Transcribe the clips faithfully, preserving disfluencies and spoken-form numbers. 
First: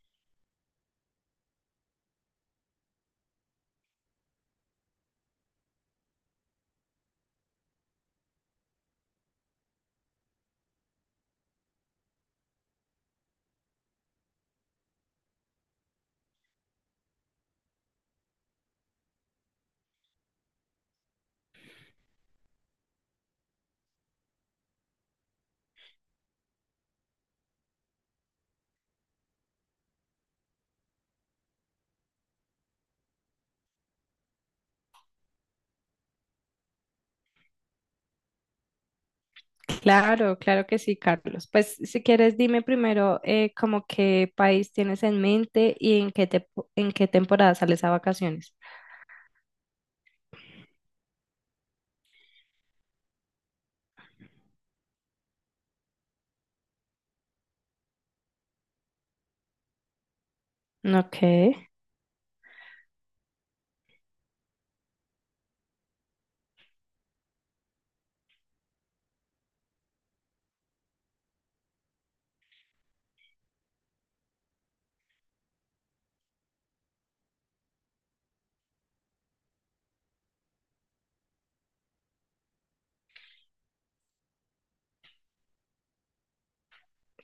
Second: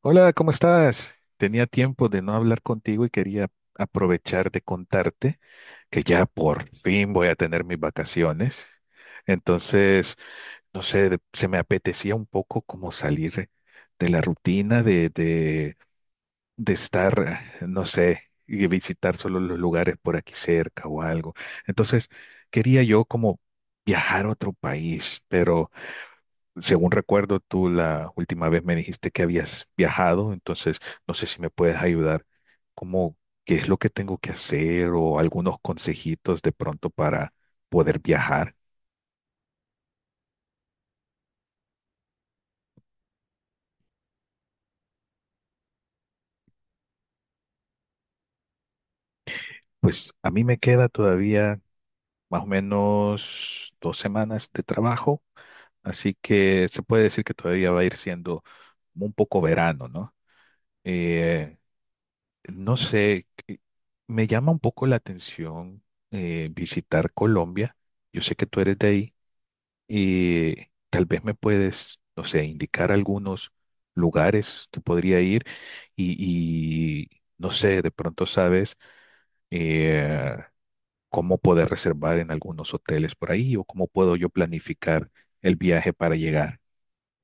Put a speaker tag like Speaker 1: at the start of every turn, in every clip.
Speaker 1: Hola, ¿cómo estás? Tenía tiempo de no hablar contigo y quería aprovechar de contarte que ya por fin voy a tener mis vacaciones. Entonces, no sé, de- se me apetecía un poco como salir de la rutina de, de, de estar, no sé, y visitar solo los lugares por aquí cerca o algo. Entonces, quería yo como viajar a otro país, pero según recuerdo, tú la última vez me dijiste que habías viajado, entonces no sé si me puedes ayudar, como qué es lo que tengo que hacer o algunos consejitos de pronto para poder viajar.
Speaker 2: Claro, claro que sí, Carlos. Pues si quieres, dime primero eh, como qué país tienes en mente y en qué te- en qué temporada sales a vacaciones.
Speaker 1: Pues a mí me queda todavía más o menos dos semanas de trabajo, así que se puede decir que todavía va a ir siendo un poco verano, ¿no?
Speaker 2: Ok,
Speaker 1: Eh, no sé, eh, me llama un poco la atención eh, visitar Colombia. Yo sé que tú eres de ahí. Y tal vez me puedes, no sé, indicar algunos lugares que podría ir y, y, no sé, de pronto sabes eh, cómo poder reservar en algunos hoteles por ahí o cómo puedo yo planificar el viaje para llegar.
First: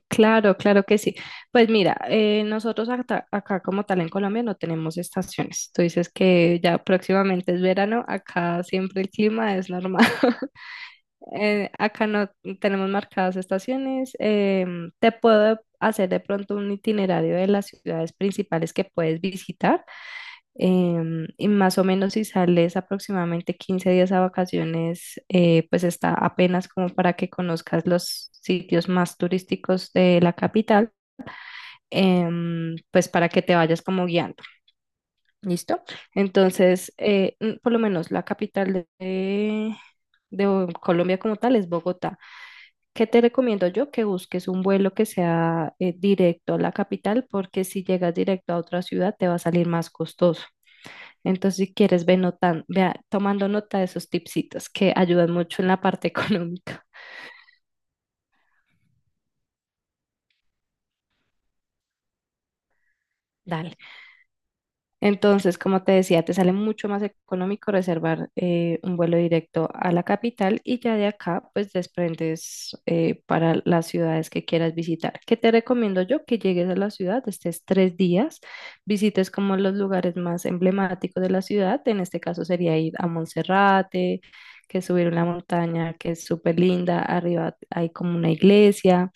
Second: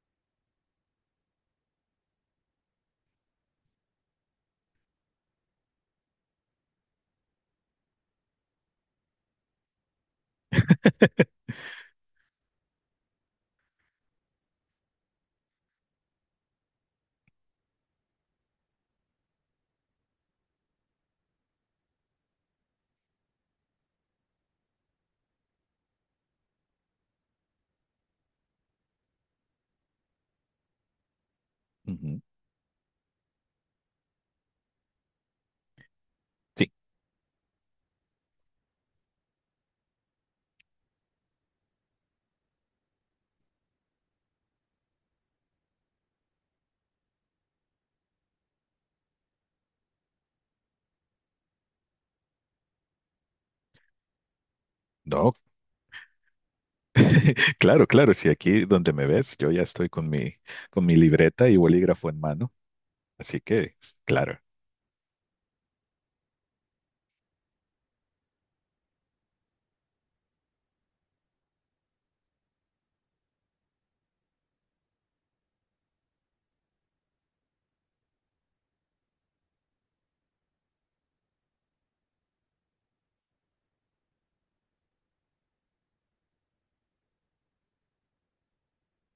Speaker 2: claro, claro que sí. Pues mira, eh, nosotros acá, acá como tal en Colombia no tenemos estaciones. Tú dices que ya próximamente es verano, acá siempre el clima es normal. Eh, acá no tenemos marcadas estaciones. Em, te puedo hacer de pronto un itinerario de las ciudades principales que puedes visitar, em, y más o menos si sales aproximadamente quince días a vacaciones, eh, pues está apenas como para que conozcas los sitios más turísticos de la capital,
Speaker 1: Ujú.
Speaker 2: em, pues para que te vayas como guiando, ¿listo?
Speaker 1: Sí,
Speaker 2: Entonces, eh, mm, por lo menos la capital de, de Bo- Colombia como tal es Bogotá. ¿Qué te recomiendo yo? Que busques un vuelo que sea eh, directo a la capital, porque si llegas directo a otra ciudad te va a salir más costoso. Entonces, si quieres, ve notan- vea, tomando nota de esos tipsitos que ayudan
Speaker 1: no,
Speaker 2: mucho en la parte económica.
Speaker 1: claro, claro, sí, aquí donde me ves, yo ya estoy con mi, con mi libreta y bolígrafo en mano, así
Speaker 2: Dale.
Speaker 1: que, claro.
Speaker 2: Entonces, como te decía, te sale mucho más económico reservar eh, un vuelo directo a la capital y ya de acá, pues desprendes eh, para las ciudades que quieras visitar. ¿Qué te recomiendo yo? Que llegues a la ciudad, estés tres días, visites como los lugares más emblemáticos de la ciudad. En este caso sería ir a Monserrate, que es subir una montaña que es súper linda. Arriba hay como una iglesia.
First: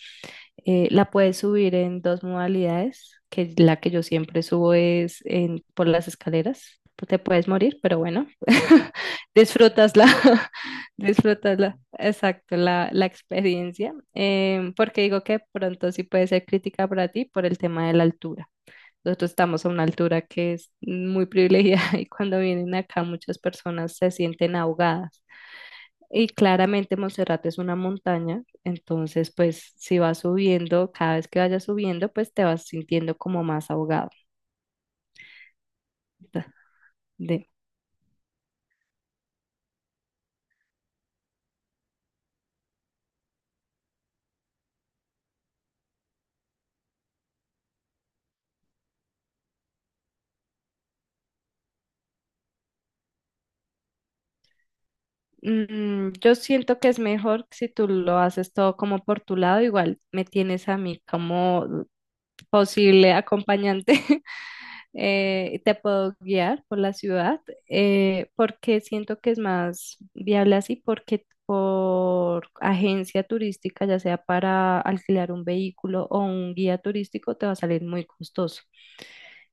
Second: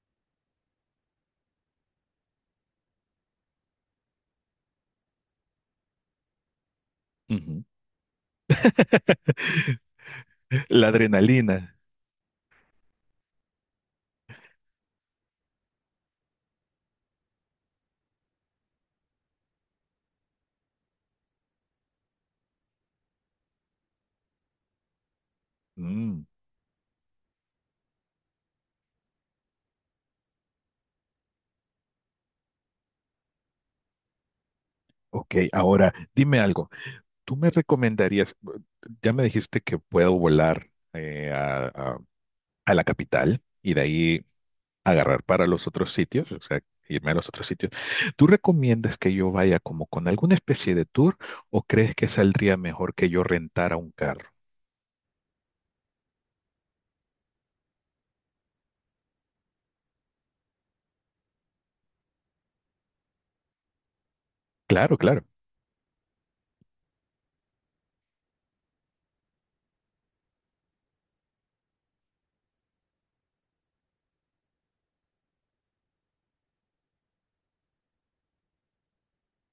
Speaker 2: Eh, la puedes subir en dos modalidades, que la que yo siempre subo es en, por las escaleras. Pues Te puedes
Speaker 1: Ujú.
Speaker 2: morir, pero bueno, disfrutasla,
Speaker 1: La adrenalina.
Speaker 2: disfrutasla, exacto, la, la experiencia. Em, porque digo que pronto sí puede ser crítica para ti por el tema de la altura. Nosotros estamos a una altura que es muy privilegiada y cuando vienen acá muchas personas se sienten ahogadas. Y claramente Montserrat es una montaña, entonces pues si vas subiendo, cada vez que vayas subiendo, pues te vas sintiendo como más ahogado.
Speaker 1: Ok, ahora dime
Speaker 2: Ta-
Speaker 1: algo. ¿Tú
Speaker 2: de-
Speaker 1: me recomendarías, ya me dijiste que puedo volar eh, a, a- a la capital y de ahí agarrar para los otros sitios, o sea, irme a los otros sitios? ¿Tú recomiendas que yo vaya como con alguna especie de tour o crees que saldría mejor que yo rentara un carro?
Speaker 2: Mm, yo siento que es mejor si tú lo haces todo como por tu lado, igual me tienes a mí como posible acompañante.
Speaker 1: Claro, claro.
Speaker 2: Eh, te puedo guiar por la ciudad, eh, porque siento que es más viable así, porque por agencia turística, ya sea para alquilar un vehículo o un guía turístico, te va a salir muy costoso.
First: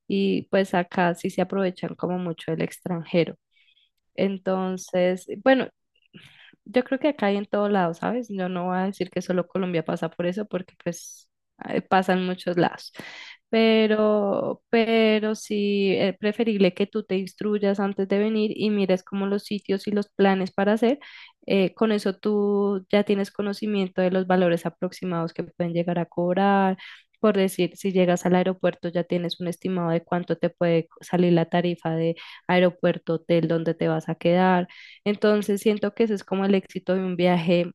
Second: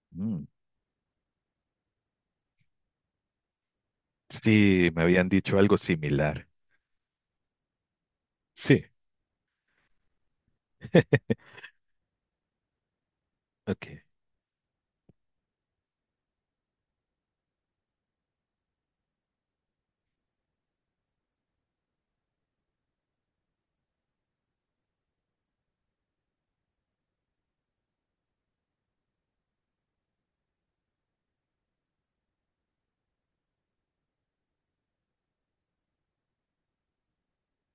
Speaker 2: Y
Speaker 1: Mm.
Speaker 2: pues acá sí se aprovechan como mucho el extranjero.
Speaker 1: Sí, me
Speaker 2: Entonces,
Speaker 1: habían dicho
Speaker 2: bueno,
Speaker 1: algo similar.
Speaker 2: yo creo que acá hay en todo lado, ¿sabes? Yo no voy a
Speaker 1: Sí,
Speaker 2: decir que solo Colombia pasa por eso, porque pues eh, pasa en muchos lados.
Speaker 1: ok,
Speaker 2: Pero, pero sí es preferible que tú te instruyas antes de venir y mires como los sitios y los planes para hacer. Eh, con eso tú ya tienes conocimiento de los valores aproximados que pueden llegar a cobrar. Por decir, si llegas al aeropuerto ya tienes un estimado de cuánto te puede salir la tarifa de aeropuerto, hotel, donde te vas a quedar. Entonces siento que ese es como el éxito de un viaje,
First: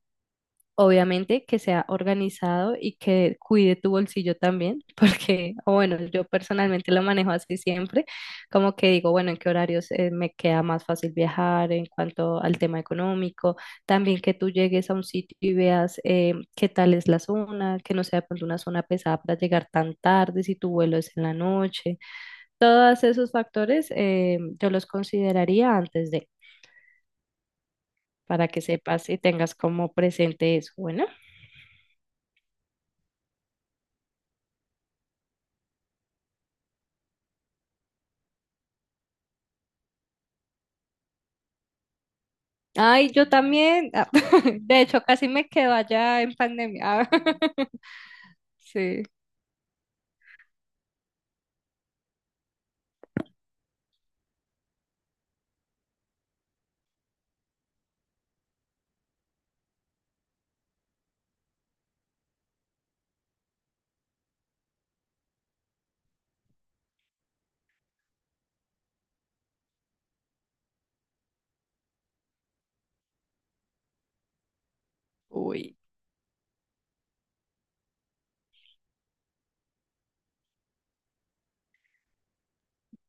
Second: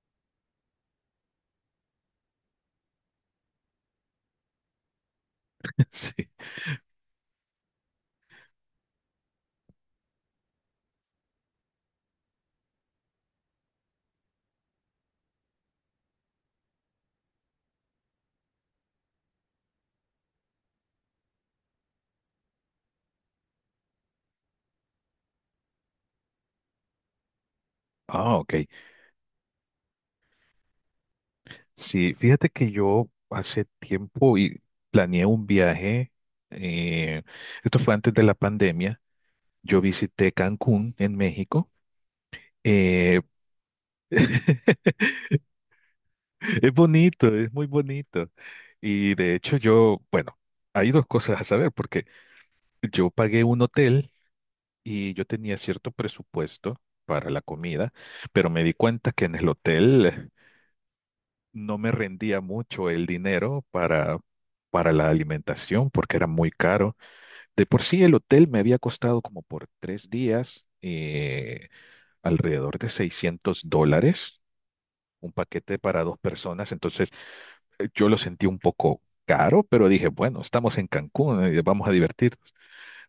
Speaker 2: obviamente que sea organizado y que cuide tu bolsillo también, porque o bueno, yo
Speaker 1: sí.
Speaker 2: personalmente lo manejo así siempre, como que digo, bueno, en qué horarios eh, me queda más fácil viajar en cuanto al tema económico, también que tú llegues a un sitio y veas eh, qué tal es la zona, que no sea de pronto una zona pesada para llegar tan tarde, si tu vuelo es en la noche. Todos esos factores eh, yo los consideraría antes de,
Speaker 1: Ah,
Speaker 2: para
Speaker 1: ok.
Speaker 2: que sepas y tengas como presente eso. Bueno,
Speaker 1: Sí, fíjate que yo hace tiempo y planeé un viaje, eh, esto fue antes de la pandemia, yo visité Cancún en México.
Speaker 2: ay,
Speaker 1: eh,
Speaker 2: yo también, ah, de hecho, casi me quedo allá en
Speaker 1: es
Speaker 2: pandemia.
Speaker 1: bonito, es muy bonito.
Speaker 2: Sí,
Speaker 1: Y de hecho yo, bueno, hay dos cosas a saber, porque yo pagué un hotel y yo tenía cierto presupuesto para la comida, pero me di cuenta que en el hotel no me rendía mucho el dinero para, para la alimentación porque era muy caro. De por sí el hotel me había costado como por tres días eh, alrededor de seiscientos dólares, un
Speaker 2: uy,
Speaker 1: paquete para dos personas, entonces eh, yo lo sentí un poco caro, pero dije, bueno, estamos en Cancún, eh, vamos a divertirnos.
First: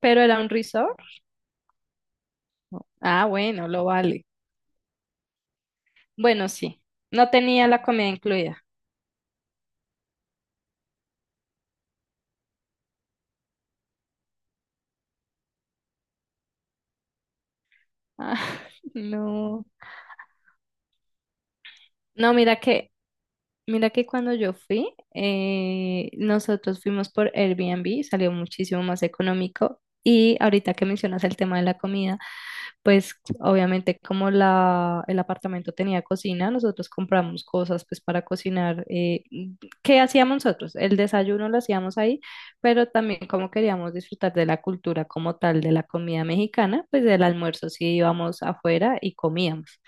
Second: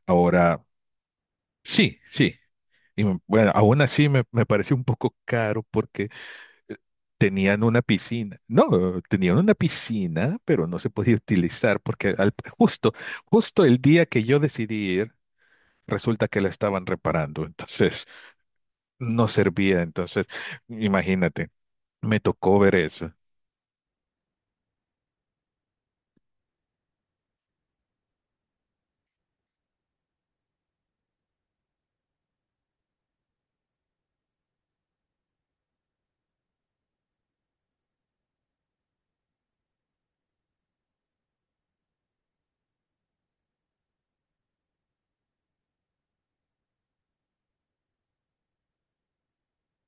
Speaker 2: pero era un
Speaker 1: Ahora,
Speaker 2: resort.
Speaker 1: sí, sí,
Speaker 2: No.
Speaker 1: y me-
Speaker 2: Ah,
Speaker 1: bueno,
Speaker 2: bueno,
Speaker 1: aún
Speaker 2: lo
Speaker 1: así me,
Speaker 2: vale.
Speaker 1: me pareció un poco caro porque
Speaker 2: Bueno,
Speaker 1: eh,
Speaker 2: sí, no
Speaker 1: tenían
Speaker 2: tenía
Speaker 1: una
Speaker 2: la comida
Speaker 1: piscina,
Speaker 2: incluida.
Speaker 1: no, tenían una piscina, pero no se podía utilizar porque al- justo, justo el día que yo decidí ir, resulta que la estaban reparando, entonces
Speaker 2: Ah,
Speaker 1: no
Speaker 2: no,
Speaker 1: servía. Entonces, imagínate, me
Speaker 2: no, mira
Speaker 1: tocó ver
Speaker 2: que,
Speaker 1: eso.
Speaker 2: mira que cuando yo fui, eh, nosotros fuimos por Airbnb, salió muchísimo más económico. Y ahorita que mencionas el tema de la comida, pues obviamente como la, el apartamento tenía cocina, nosotros compramos cosas pues para cocinar. Eh, ¿qué hacíamos nosotros? El desayuno lo hacíamos ahí, pero también como queríamos disfrutar de la cultura como tal de la comida mexicana, pues del almuerzo sí íbamos afuera y comíamos.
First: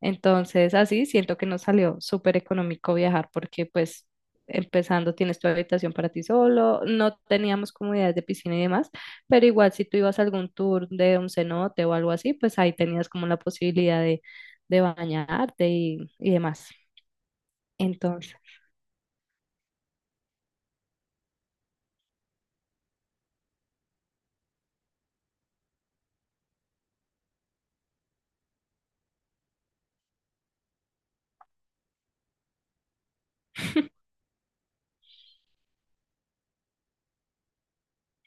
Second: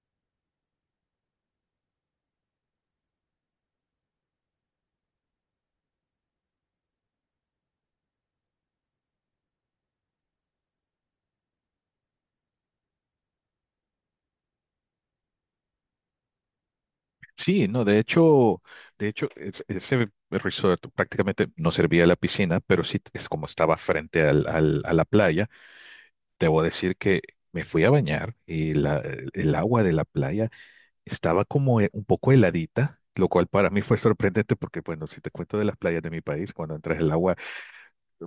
Speaker 2: Entonces, así siento que nos salió súper económico viajar porque pues empezando tienes tu habitación para ti solo, no teníamos comodidades de piscina y demás, pero igual si tú ibas a algún tour de un cenote o algo así, pues ahí tenías como la posibilidad de, de bañarte y, y demás.
Speaker 1: Sí, no, de
Speaker 2: Entonces,
Speaker 1: hecho, de hecho, es- ese resort prácticamente no servía a la piscina, pero sí es como estaba frente al- al- a la playa. Debo decir que me fui a bañar y la- el el agua de la playa estaba como eh, un poco heladita, lo cual para mí fue sorprendente porque, bueno, si te cuento de las playas de mi país, cuando entras el agua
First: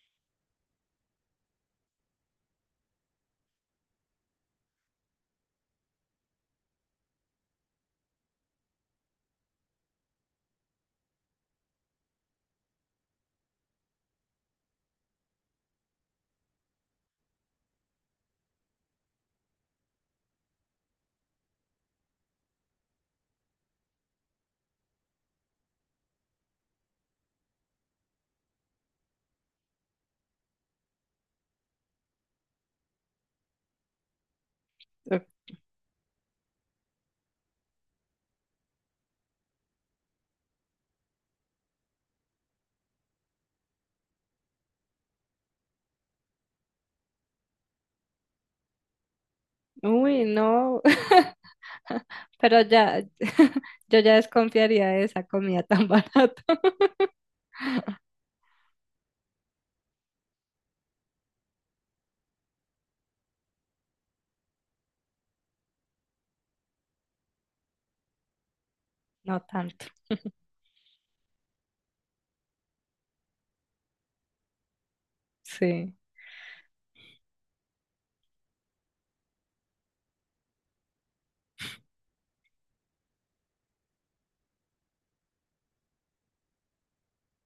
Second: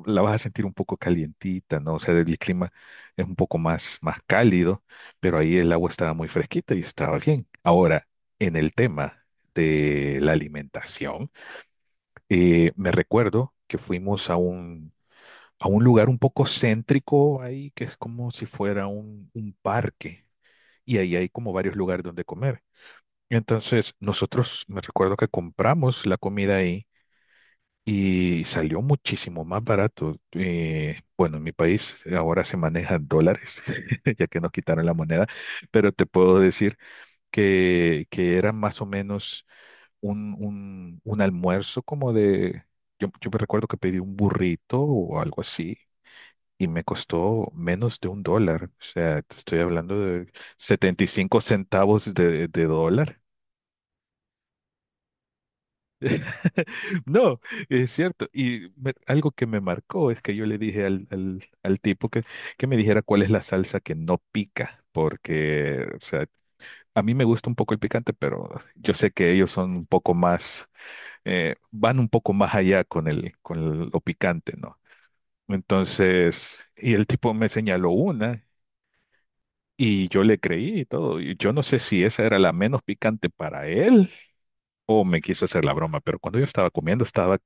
Speaker 1: la vas a sentir un poco calientita, ¿no? O sea, el clima es un poco más, más cálido, pero ahí el agua estaba muy fresquita y estaba bien. Ahora, en el tema de la alimentación, eh, me recuerdo que fuimos a un, a un lugar un poco céntrico ahí, que es como si fuera un, un parque, y ahí hay como varios lugares donde comer. Entonces, nosotros me recuerdo que compramos la comida ahí y salió muchísimo más barato. Eh, bueno, en mi país ahora se maneja dólares, ya que nos quitaron la moneda, pero te puedo decir que, que era más o menos un, un, un almuerzo como de... Yo, yo me recuerdo que pedí un burrito o algo así y me costó menos de un dólar. O sea, te estoy hablando
Speaker 2: uy,
Speaker 1: de
Speaker 2: no,
Speaker 1: setenta y cinco centavos de,
Speaker 2: pero
Speaker 1: de
Speaker 2: ya,
Speaker 1: dólar.
Speaker 2: yo ya desconfiaría de esa comida tan barata.
Speaker 1: No, es cierto. Y me- algo que me marcó es que yo le dije al, al- al tipo que, que me dijera cuál es la salsa que no pica, porque, o sea, a mí me gusta un poco el picante, pero yo sé que
Speaker 2: No
Speaker 1: ellos son
Speaker 2: tanto,
Speaker 1: un poco más, eh, van un poco más allá con el, con lo picante, ¿no?
Speaker 2: sí.
Speaker 1: Entonces, y el tipo me señaló una y yo le creí y todo. Y yo no sé si esa era la menos picante para él o me quiso hacer la broma, pero cuando yo estaba comiendo estaba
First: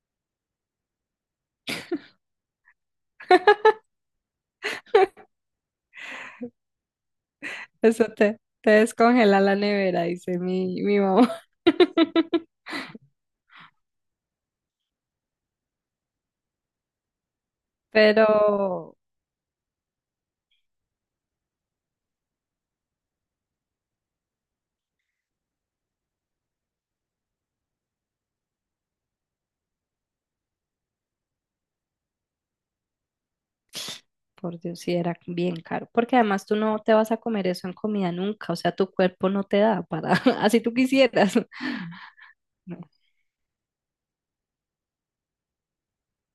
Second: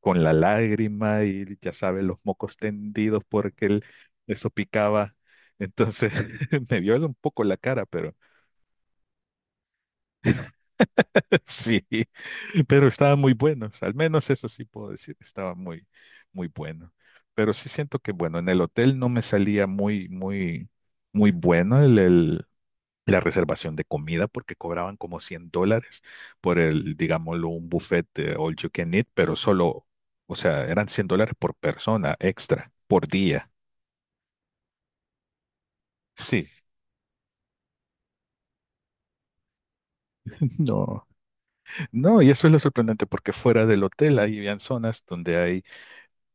Speaker 1: con la lágrima y ya sabes, los mocos tendidos porque él, eso picaba. Entonces me vio un poco la cara,
Speaker 2: Eso
Speaker 1: pero
Speaker 2: te, te descongela la nevera, dice mi, mi mamá.
Speaker 1: sí, pero estaba muy bueno. O sea, al menos eso sí puedo decir, estaba muy, muy bueno. Pero sí siento que,
Speaker 2: Pero,
Speaker 1: bueno, en el hotel no me salía muy, muy, muy bueno el, el, la reservación de comida porque cobraban como cien dólares por el, digámoslo, un buffet de all you can eat, pero solo, o sea, eran cien dólares por persona extra, por día.
Speaker 2: por Dios, sí era bien caro. Porque además
Speaker 1: Sí.
Speaker 2: tú no te vas a comer eso en comida nunca. O sea, tu cuerpo no te da para, así tú
Speaker 1: No.
Speaker 2: quisieras.
Speaker 1: No, y eso es lo
Speaker 2: No.
Speaker 1: sorprendente porque fuera del hotel hay habían zonas donde hay,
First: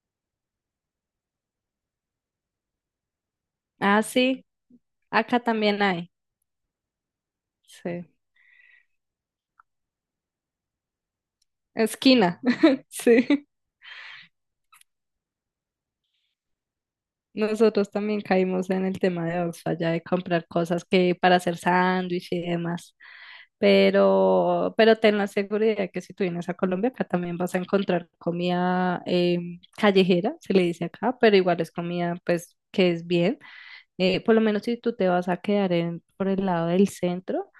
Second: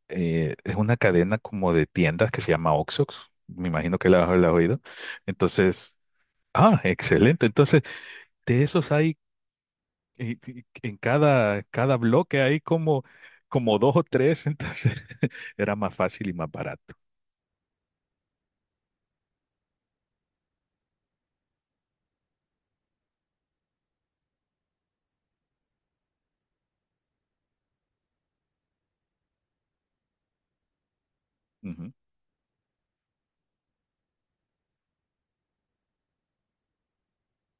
Speaker 1: eh, es una cadena como de tiendas que se llama Oxox, me imagino
Speaker 2: Ah,
Speaker 1: que la,
Speaker 2: sí,
Speaker 1: la has oído.
Speaker 2: acá también
Speaker 1: Entonces,
Speaker 2: hay.
Speaker 1: ah, excelente. Entonces,
Speaker 2: Sí.
Speaker 1: de esos hay y- y- en cada, cada
Speaker 2: Esquina.
Speaker 1: bloque hay como,
Speaker 2: Sí.
Speaker 1: como dos o tres, entonces era más fácil y más barato.
Speaker 2: Nosotros también caímos en el tema de Oxfam, ya de comprar cosas que para hacer sándwich y demás. Pero, pero ten la seguridad que si tú vienes a Colombia, acá también vas a encontrar comida em, callejera, se le dice acá, pero igual es
Speaker 1: Ujú.
Speaker 2: comida pues que es bien. Eh, por lo menos si tú te vas a quedar en, por el lado del centro,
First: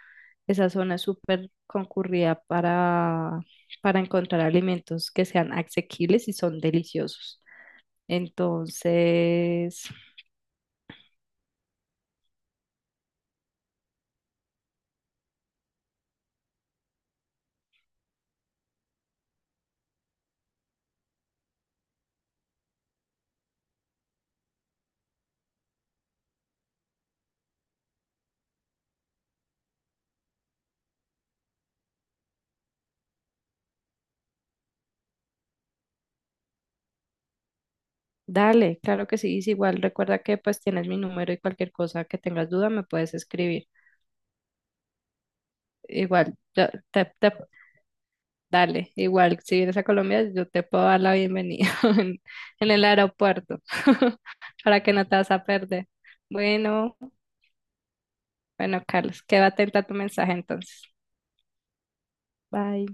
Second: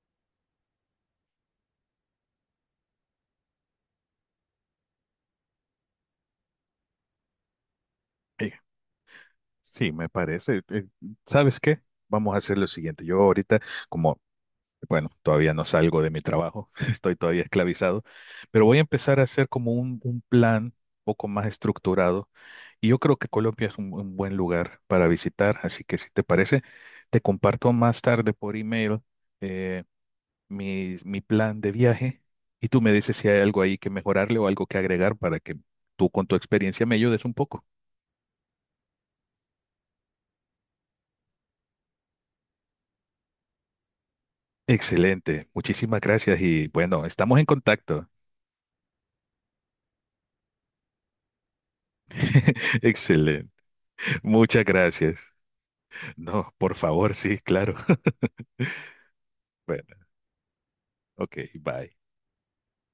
Speaker 2: esa zona es súper concurrida para, para encontrar alimentos que sean asequibles y son deliciosos.
Speaker 1: Eh,
Speaker 2: Entonces,
Speaker 1: Sí, me parece. Eh, ¿Sabes qué? Vamos a hacer lo siguiente. Yo ahorita, como, bueno, todavía no salgo de mi trabajo, estoy todavía esclavizado, pero voy a empezar a hacer como un, un plan un poco más estructurado y yo creo que Colombia es un, un buen lugar para visitar, así que si te parece, te comparto más tarde por email. eh, mi, mi plan de viaje y tú me dices si hay algo ahí que mejorarle o algo que agregar para que tú con tu experiencia me ayudes un poco.
Speaker 2: dale, claro que sí, es igual recuerda que pues tienes mi número y cualquier cosa que tengas duda me puedes escribir.
Speaker 1: Excelente, muchísimas
Speaker 2: Igual,
Speaker 1: gracias y
Speaker 2: yo
Speaker 1: bueno,
Speaker 2: te, te-
Speaker 1: estamos en contacto.
Speaker 2: dale, igual, si vienes a Colombia, yo te puedo dar la bienvenida en, en el
Speaker 1: Excelente,
Speaker 2: aeropuerto
Speaker 1: muchas
Speaker 2: para que no te
Speaker 1: gracias.
Speaker 2: vas a perder.
Speaker 1: No, por
Speaker 2: Bueno,
Speaker 1: favor, sí, claro.
Speaker 2: bueno, Carlos, quédate atenta a tu
Speaker 1: Bueno,
Speaker 2: mensaje entonces.
Speaker 1: ok, bye.
Speaker 2: Bye.